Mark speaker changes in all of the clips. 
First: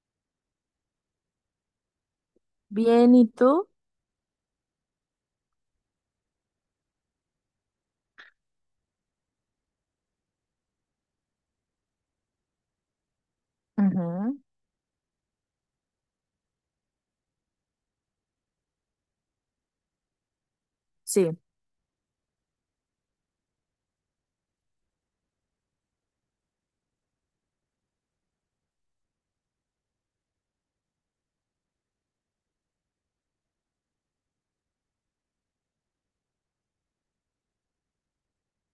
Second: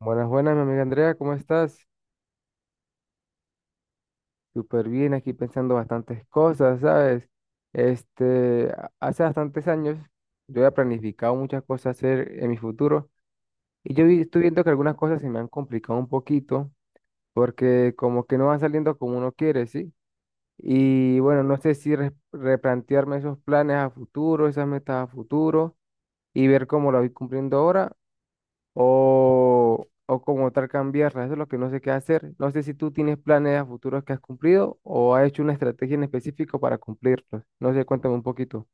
Speaker 1: Buenas, buenas, mi amiga Andrea, ¿cómo estás?
Speaker 2: Bien, ¿y tú?
Speaker 1: Súper bien, aquí pensando bastantes cosas, ¿sabes? Hace bastantes años yo había planificado muchas cosas hacer en mi futuro y
Speaker 2: Ujú.
Speaker 1: estoy viendo que algunas cosas se me han complicado un poquito porque como que no van saliendo como uno quiere, ¿sí? Y
Speaker 2: Sí,
Speaker 1: bueno, no sé si replantearme esos planes a futuro, esas metas a futuro y ver cómo lo voy cumpliendo ahora o como tal cambiarla. Eso es lo que no sé qué hacer. No sé si tú tienes planes a futuros que has cumplido o has hecho una estrategia en específico para cumplirlos. No sé, cuéntame un poquito.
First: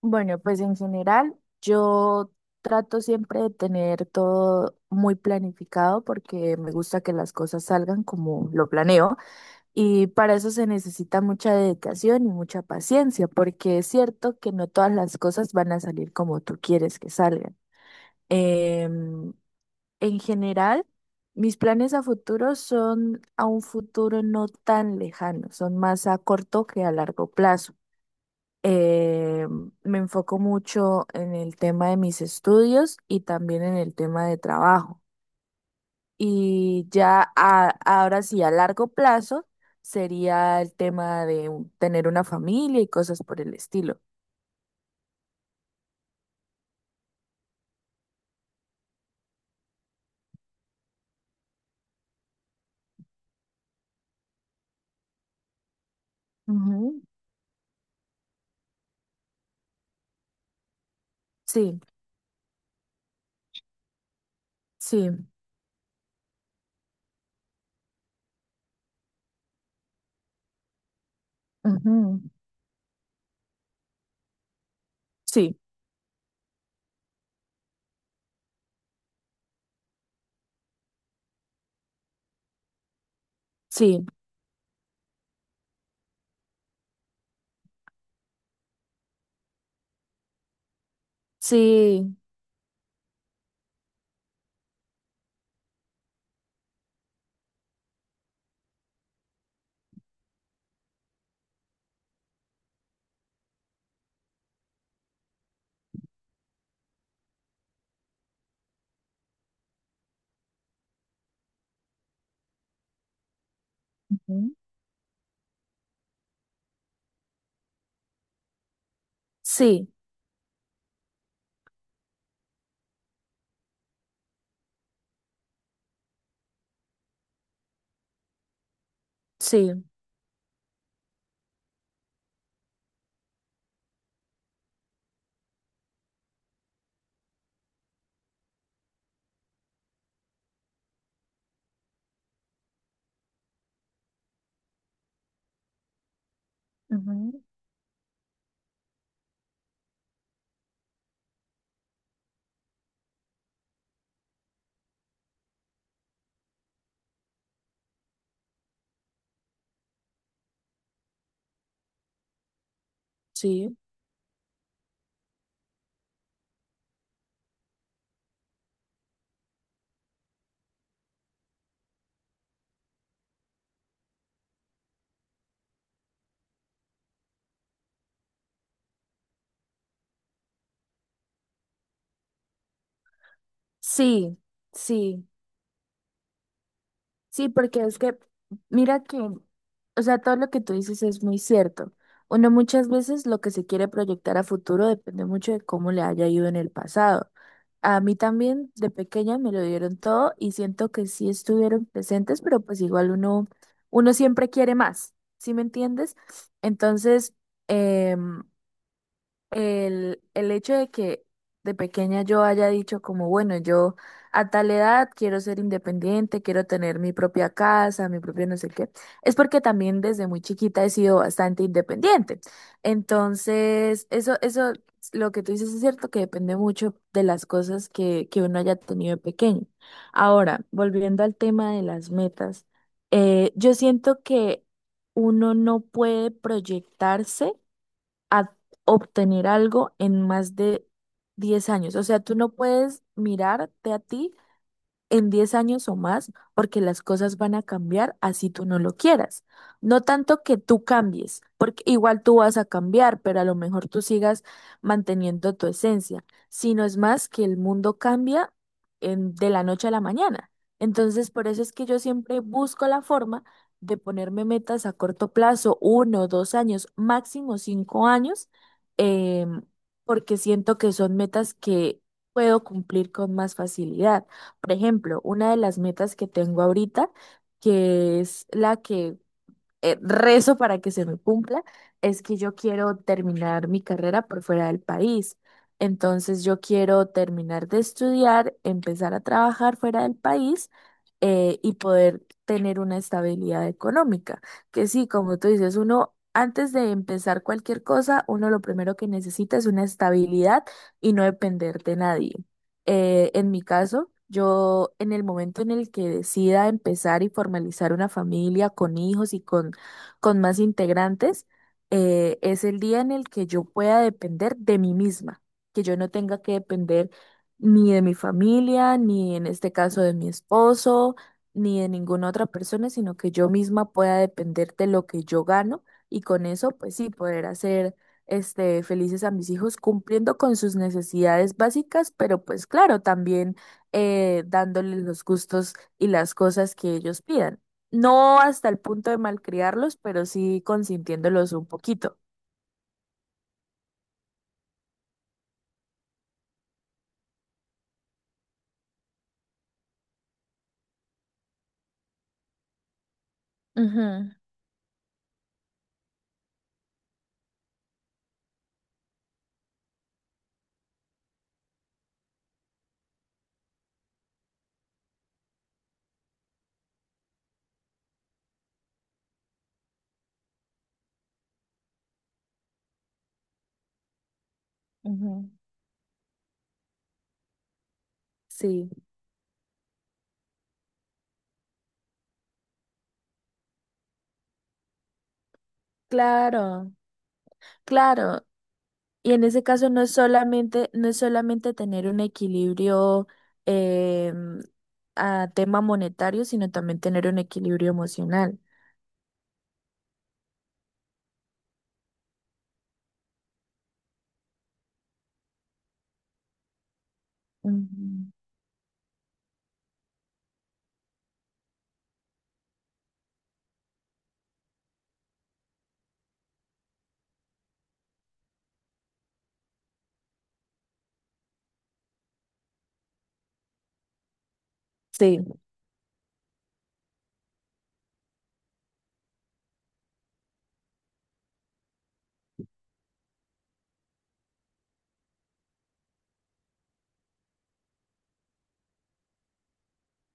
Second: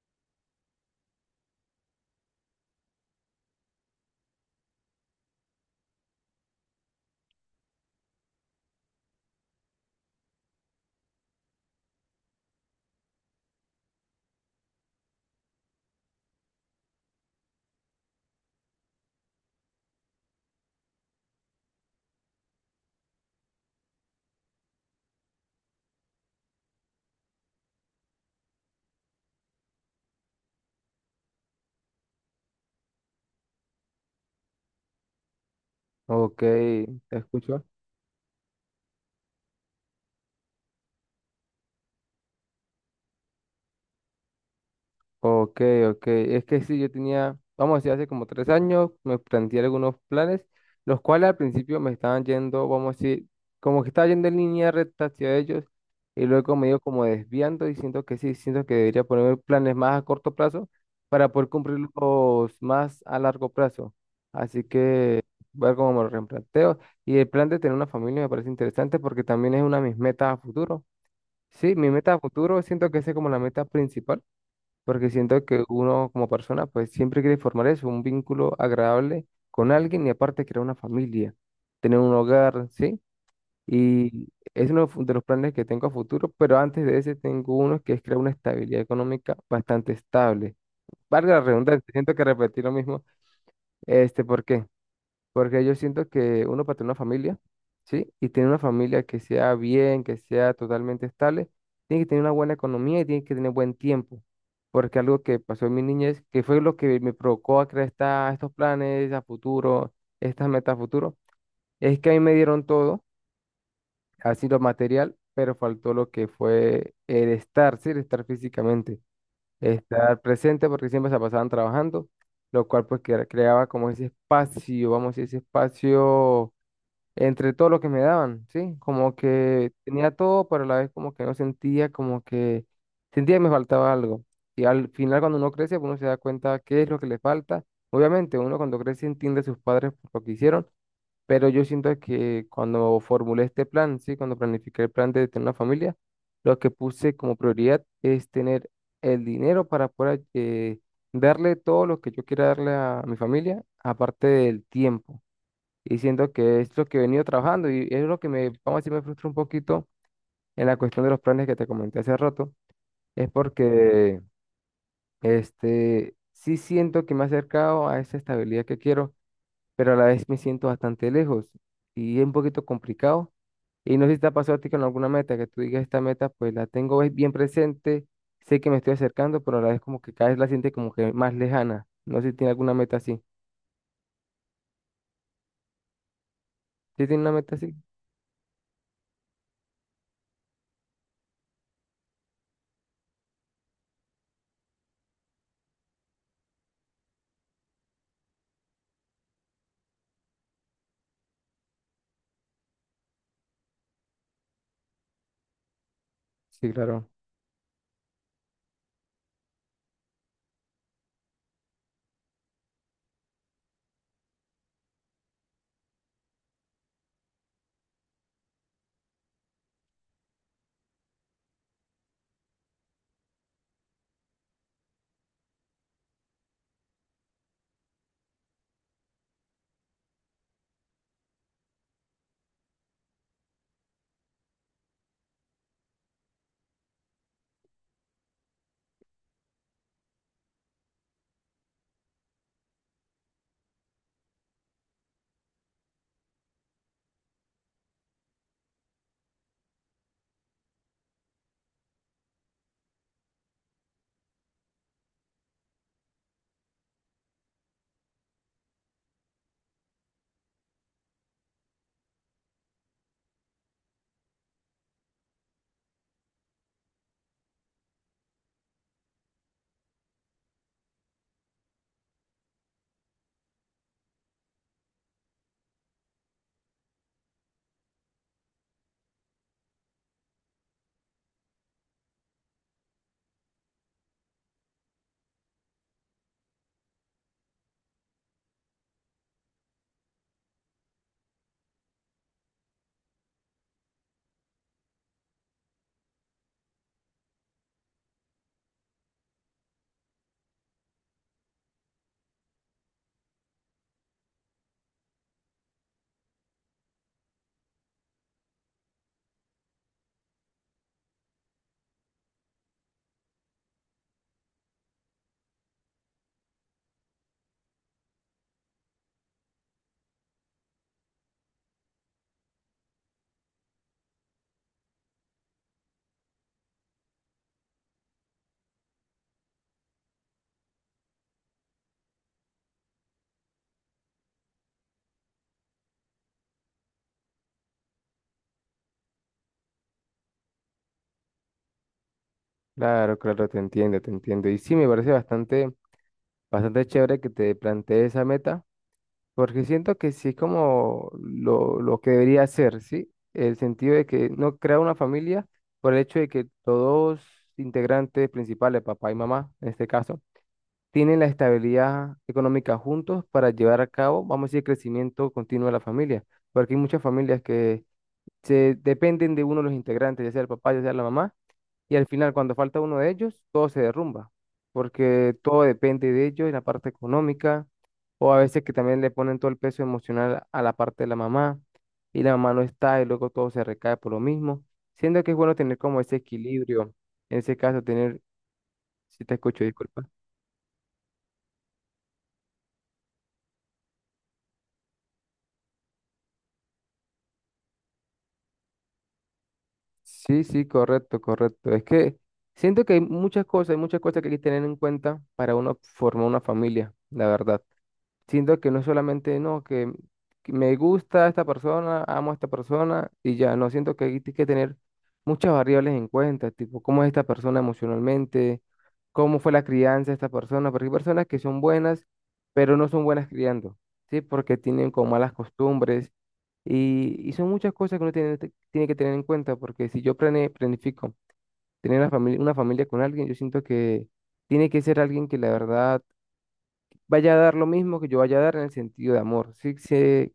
Speaker 2: bueno, pues en general yo trato siempre de tener todo muy planificado porque me gusta que las cosas salgan como lo planeo y para eso se necesita mucha dedicación y mucha paciencia porque es cierto que no todas las cosas van a salir como tú quieres que salgan. Em, en general, mis planes a futuro son a un futuro no tan lejano, son más a corto que a largo plazo. Eh, Me enfoco mucho en el tema de mis estudios y también en el tema de trabajo.
Speaker 1: Ok,
Speaker 2: Y
Speaker 1: te
Speaker 2: ya
Speaker 1: escucho.
Speaker 2: ahora sí, a largo plazo, sería el tema de tener una familia y cosas por el estilo.
Speaker 1: Ok, ok. Es que sí, yo tenía, vamos a decir, hace como tres años me planteé algunos planes, los cuales al principio me estaban yendo, vamos a decir, como que estaba yendo en línea recta hacia ellos y luego me he ido
Speaker 2: Ujú.
Speaker 1: como desviando y siento que sí, siento que debería ponerme planes más a corto plazo para poder
Speaker 2: Sí,
Speaker 1: cumplirlos más a largo plazo. Así
Speaker 2: sí,
Speaker 1: que voy a ver cómo me lo replanteo. Y el plan de tener una familia me parece interesante porque también es una de mis metas a futuro. Sí, mi meta a
Speaker 2: ujú.
Speaker 1: futuro siento que esa es como la meta principal porque siento
Speaker 2: Sí,
Speaker 1: que uno como persona pues siempre quiere formar eso, un vínculo agradable con alguien y aparte crear una familia, tener un hogar, ¿sí?
Speaker 2: sí,
Speaker 1: Y es uno de los planes que tengo a futuro, pero antes de ese tengo uno que es crear una estabilidad económica bastante estable. Valga la redundancia, siento
Speaker 2: sí,
Speaker 1: que repetí lo mismo, ¿por qué? Porque yo siento que uno para tener una familia, ¿sí? Y tener una familia que sea bien, que sea totalmente estable, tiene que tener una buena economía y tiene que tener buen tiempo. Porque algo que pasó en mi niñez, que fue lo que me provocó a crear estos planes a futuro, estas metas a futuro, es que a mí me dieron todo, así
Speaker 2: ujú,
Speaker 1: lo material, pero faltó lo que fue el estar, ¿sí? El estar físicamente,
Speaker 2: sí,
Speaker 1: estar presente, porque siempre se pasaban trabajando, lo cual pues creaba como ese espacio, vamos a decir, ese espacio entre todo lo que me daban, ¿sí? Como que
Speaker 2: sí,
Speaker 1: tenía todo, pero a la vez como que no sentía, como que sentía que me faltaba algo. Y al final cuando uno crece, uno se da cuenta qué es lo que le falta. Obviamente, uno cuando crece entiende a sus padres por lo que hicieron, pero yo siento que cuando formulé este plan, ¿sí? Cuando planifiqué el plan de tener una familia, lo que puse como
Speaker 2: ujú,
Speaker 1: prioridad es tener el dinero para poder darle todo lo que yo quiera darle a mi familia, aparte del tiempo y siento que es lo que he venido trabajando y es lo que me, vamos a decir, me frustra un poquito en la cuestión de los planes que te comenté hace rato, es
Speaker 2: sí,
Speaker 1: porque sí siento que me he acercado a esa estabilidad que quiero, pero a la vez me siento bastante lejos y es un poquito complicado. Y no sé si te ha pasado a ti con alguna meta, que tú digas esta meta, pues la tengo es bien presente, sé que me estoy acercando, pero a la vez como que cada vez la siente como que más lejana. No sé si tiene alguna meta así.
Speaker 2: sí, sí.
Speaker 1: ¿Sí tiene una
Speaker 2: Sí,
Speaker 1: meta así?
Speaker 2: porque es que, mira que, o sea, todo lo que tú dices es muy cierto. Uno muchas veces lo que se quiere proyectar a futuro depende mucho de cómo le haya ido en el pasado. A mí también de pequeña me lo dieron todo y siento que sí estuvieron presentes, pero pues igual uno siempre quiere más, ¿sí me entiendes?
Speaker 1: Sí, claro.
Speaker 2: Entonces, em, el hecho de que de pequeña yo haya dicho como, bueno, yo a tal edad quiero ser independiente, quiero tener mi propia casa, mi propio no sé qué, es porque también desde muy chiquita he sido bastante independiente. Entonces, lo que tú dices es cierto que depende mucho de las cosas que uno haya tenido de pequeño. Ahora, volviendo al tema de las metas, yo siento que uno no puede proyectarse a obtener algo en más de 10 años. O sea, tú no puedes mirarte a ti en 10 años o más, porque las cosas van a cambiar así tú no lo quieras. No tanto que tú cambies, porque igual tú vas a cambiar, pero a lo mejor tú sigas manteniendo tu esencia, sino es más que el mundo cambia de la noche a la mañana. Entonces, por eso es que yo siempre busco la forma de ponerme metas a corto plazo, uno, 2 años, máximo 5 años, em, porque siento que son metas que puedo cumplir con más facilidad. Por ejemplo, una de las metas que tengo ahorita, que es la que rezo para que se me cumpla, es que yo quiero terminar mi carrera por fuera del país. Entonces yo quiero terminar de estudiar, empezar a trabajar fuera del país, y poder tener una estabilidad económica. Que sí, como tú dices, uno antes de empezar cualquier cosa, uno lo primero que necesita es una estabilidad y no depender de nadie. En mi caso, yo en el momento en el que decida empezar y formalizar una familia con hijos y con más integrantes, es el día en el que yo pueda depender de mí misma, que yo no tenga que depender ni de mi familia, ni en este caso de mi esposo, ni de ninguna otra persona, sino que yo misma pueda depender de lo que yo gano y con eso, pues sí, poder hacer felices a mis hijos cumpliendo con sus necesidades básicas, pero pues claro, también dándoles los gustos y las cosas que ellos pidan. No hasta el punto de malcriarlos, pero sí consintiéndolos un poquito.
Speaker 1: Claro, claro, te entiendo, te entiendo. Y sí, me parece bastante, bastante chévere que te plantees esa meta, porque siento que sí es como lo que debería hacer, ¿sí? El sentido de que
Speaker 2: Ujú,
Speaker 1: no crea una familia por el hecho de que todos integrantes principales, papá y mamá, en este caso, tienen la estabilidad económica juntos para llevar a cabo, vamos a decir, el crecimiento continuo de la familia, porque hay muchas familias que se dependen de uno de los integrantes, ya sea el papá, ya sea la mamá, y al final cuando falta uno de ellos, todo se derrumba, porque
Speaker 2: ujú.
Speaker 1: todo depende de ellos en la parte económica, o a veces que
Speaker 2: Sí,
Speaker 1: también le ponen todo el peso emocional a la parte de la mamá, y la mamá no está, y luego todo se recae por lo mismo, siendo que es bueno tener como ese
Speaker 2: claro,
Speaker 1: equilibrio, en ese caso tener,
Speaker 2: claro.
Speaker 1: si
Speaker 2: Y
Speaker 1: te
Speaker 2: en
Speaker 1: escucho,
Speaker 2: ese caso no
Speaker 1: disculpa.
Speaker 2: es solamente, no es solamente tener un equilibrio em, a tema monetario, sino también tener un equilibrio emocional.
Speaker 1: Sí, sí, correcto, correcto. Es que siento que hay muchas cosas que hay que tener en cuenta para uno formar una familia, la verdad.
Speaker 2: Ujú.
Speaker 1: Siento que no es solamente, no, que me gusta esta persona, amo a esta persona y ya, no, siento que hay que tener muchas variables en cuenta, tipo, cómo es esta persona emocionalmente, cómo fue la crianza de esta persona, porque hay personas que son buenas, pero no son buenas criando, ¿sí? Porque tienen como malas
Speaker 2: Sí,
Speaker 1: costumbres y son muchas cosas que uno tiene, tiene que tener en cuenta, porque si yo planifico tener una familia con alguien, yo siento que tiene que ser alguien que la verdad vaya a dar lo mismo que yo vaya a dar en el sentido de amor, ¿sí? Se-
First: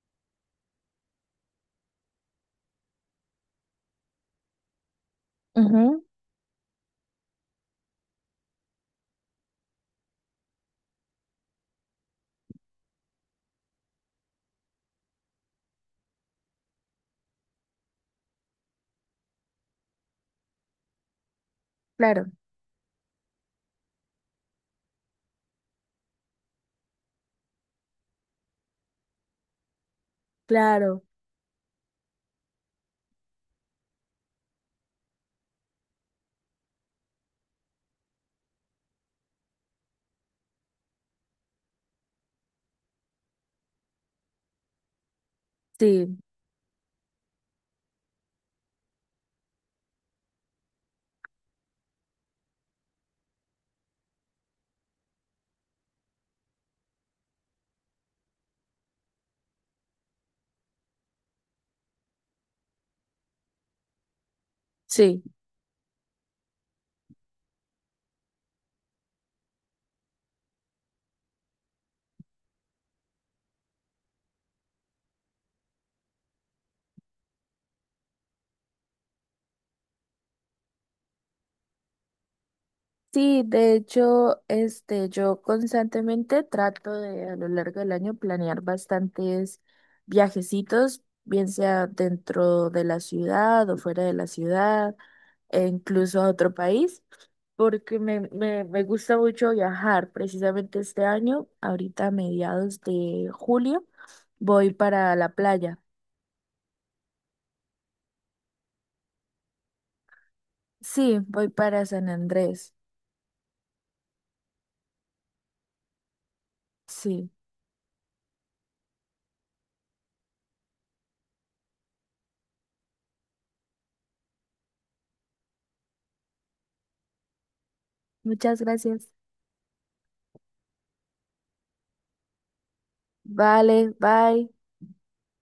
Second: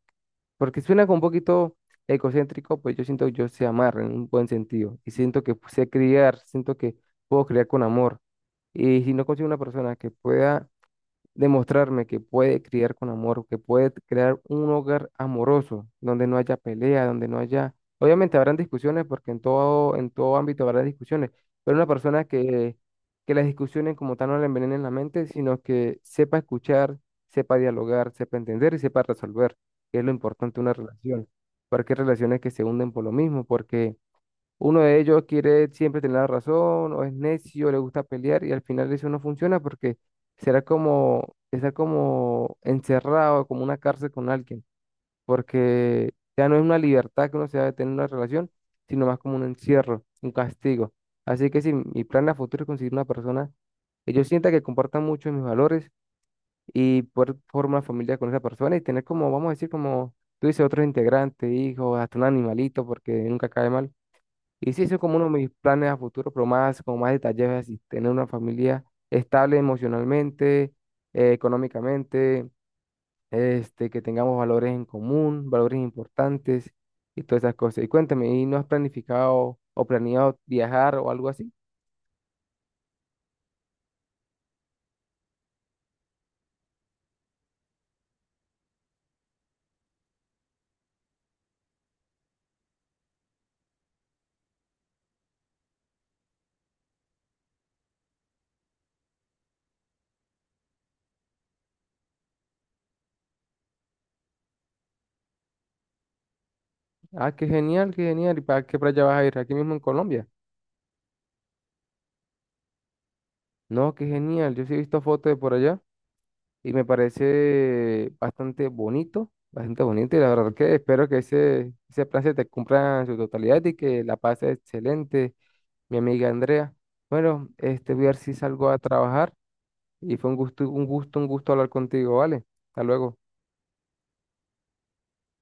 Speaker 1: porque suena como un poquito egocéntrico, pues yo siento que yo sé amar en un buen sentido y siento que sé
Speaker 2: ujú.
Speaker 1: criar, siento que puedo criar con amor. Y si no consigo una persona que pueda demostrarme que puede criar con amor, que puede crear un hogar amoroso, donde no haya pelea, donde no haya... Obviamente habrán discusiones, porque en todo ámbito habrá discusiones, pero una persona
Speaker 2: Claro,
Speaker 1: que las discusiones como tal no le envenenen la mente, sino que sepa escuchar, sepa dialogar, sepa entender y sepa resolver, que es lo importante de una
Speaker 2: claro,
Speaker 1: relación, porque hay relaciones que se hunden por lo mismo, porque uno de ellos quiere siempre tener la razón, o es necio, le gusta pelear, y al final eso no funciona porque será como estar como encerrado, como una cárcel con alguien, porque
Speaker 2: sí,
Speaker 1: ya no es una libertad que uno se va a tener en una relación, sino más como un encierro, un castigo. Así que si mi plan a futuro es conseguir una persona que yo sienta que comparta mucho mis valores y poder formar una familia con esa persona y tener como, vamos a decir, como tú dices, otros integrantes, hijos, hasta un animalito, porque nunca cae mal. Y sí, eso es como
Speaker 2: sí.
Speaker 1: uno de mis planes a futuro, pero más, como más detallados, así, tener una familia estable emocionalmente, económicamente, que tengamos valores en común, valores importantes y todas esas cosas. Y cuéntame, ¿y no has planificado o planeado viajar o algo así?
Speaker 2: Sí, de hecho, yo constantemente trato de a lo largo del año planear bastantes viajecitos, bien sea dentro de la ciudad o fuera de la ciudad, e incluso a otro país, porque me gusta mucho viajar. Precisamente este año, ahorita a mediados de julio, voy para la playa.
Speaker 1: Ah, qué genial, qué genial. ¿Y para qué playa vas a ir? Aquí mismo en Colombia.
Speaker 2: Sí, voy para San Andrés.
Speaker 1: No, qué genial. Yo sí he visto fotos de por allá. Y me
Speaker 2: Sí,
Speaker 1: parece bastante bonito y la verdad que espero que ese plan se te cumpla en su totalidad y que la pases excelente, mi amiga Andrea. Bueno, voy a ver si
Speaker 2: muchas
Speaker 1: salgo a
Speaker 2: gracias.
Speaker 1: trabajar y fue un gusto, un gusto, un gusto hablar contigo, ¿vale? Hasta luego.
Speaker 2: Vale, bye.